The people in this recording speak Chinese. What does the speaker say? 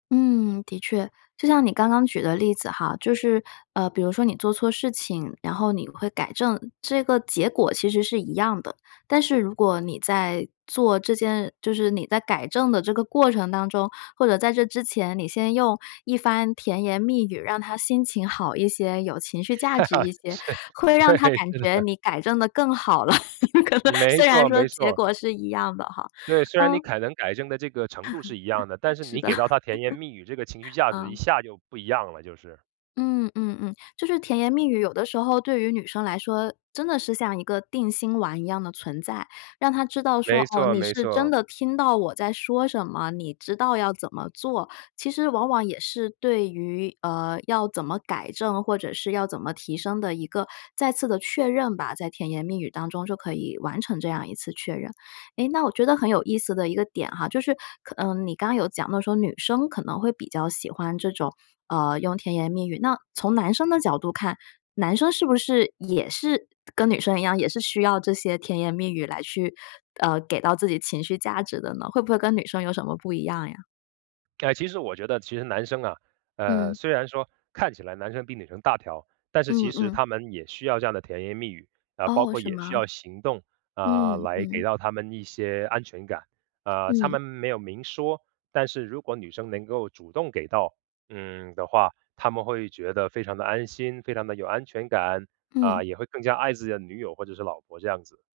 嗯，的确。就像你刚刚举的例子哈，就是呃，比如说你做错事情，然后你会改正，这个结果其实是一样的。但是如果你在做这件就是你在改正的这个过程当中，或者在这之前，你先用一番甜言蜜语，让她心情好一些，有情绪价值一 些，是，会让对，她感是觉的。你改正得更好了，可能没虽然错说没结错。果是一样的哈。对，虽然你嗯。可能改正的这个程度是一样的，但 是是你的。给到她甜言蜜语，这个情绪 价值一嗯。下就不一样了，就是。嗯嗯嗯，就是甜言蜜语有的时候对于女生来说，真的是像一个定心丸一样的存在。让她知道说：没“哦，错你没是真错。的听到我在说什么，你知道要怎么做。”其实往往也是对于呃，要怎么改正，或者是要怎么提升的一个再次的确认吧，在甜言蜜语当中就可以完成这样一次确认。诶，那我觉得很有意思的一个点哈，就是可嗯，你刚刚有讲到说，女生可能会比较喜欢这种呃，用甜言蜜语，那从男生的角度看，男生是不是也是跟女生一样，也是需要这些甜言蜜语来去呃，给到自己情绪价值的呢？会不会跟女生有什么不一样呀？呃，其实我觉得其实男生啊呃，嗯。虽然说看起来男生比女生大条，但是其嗯实嗯。他们也需要这样的甜言蜜语，啊，包哦，括是也需吗？要行动，啊，嗯，来给嗯。到他们一些安全感。啊，他嗯。们没有明说，但是如果女生能够主动给到嗯，的话，他们会觉得非常地安心、非常地有安全感，啊，嗯。也会更加爱自己的女友或者是老婆这样子。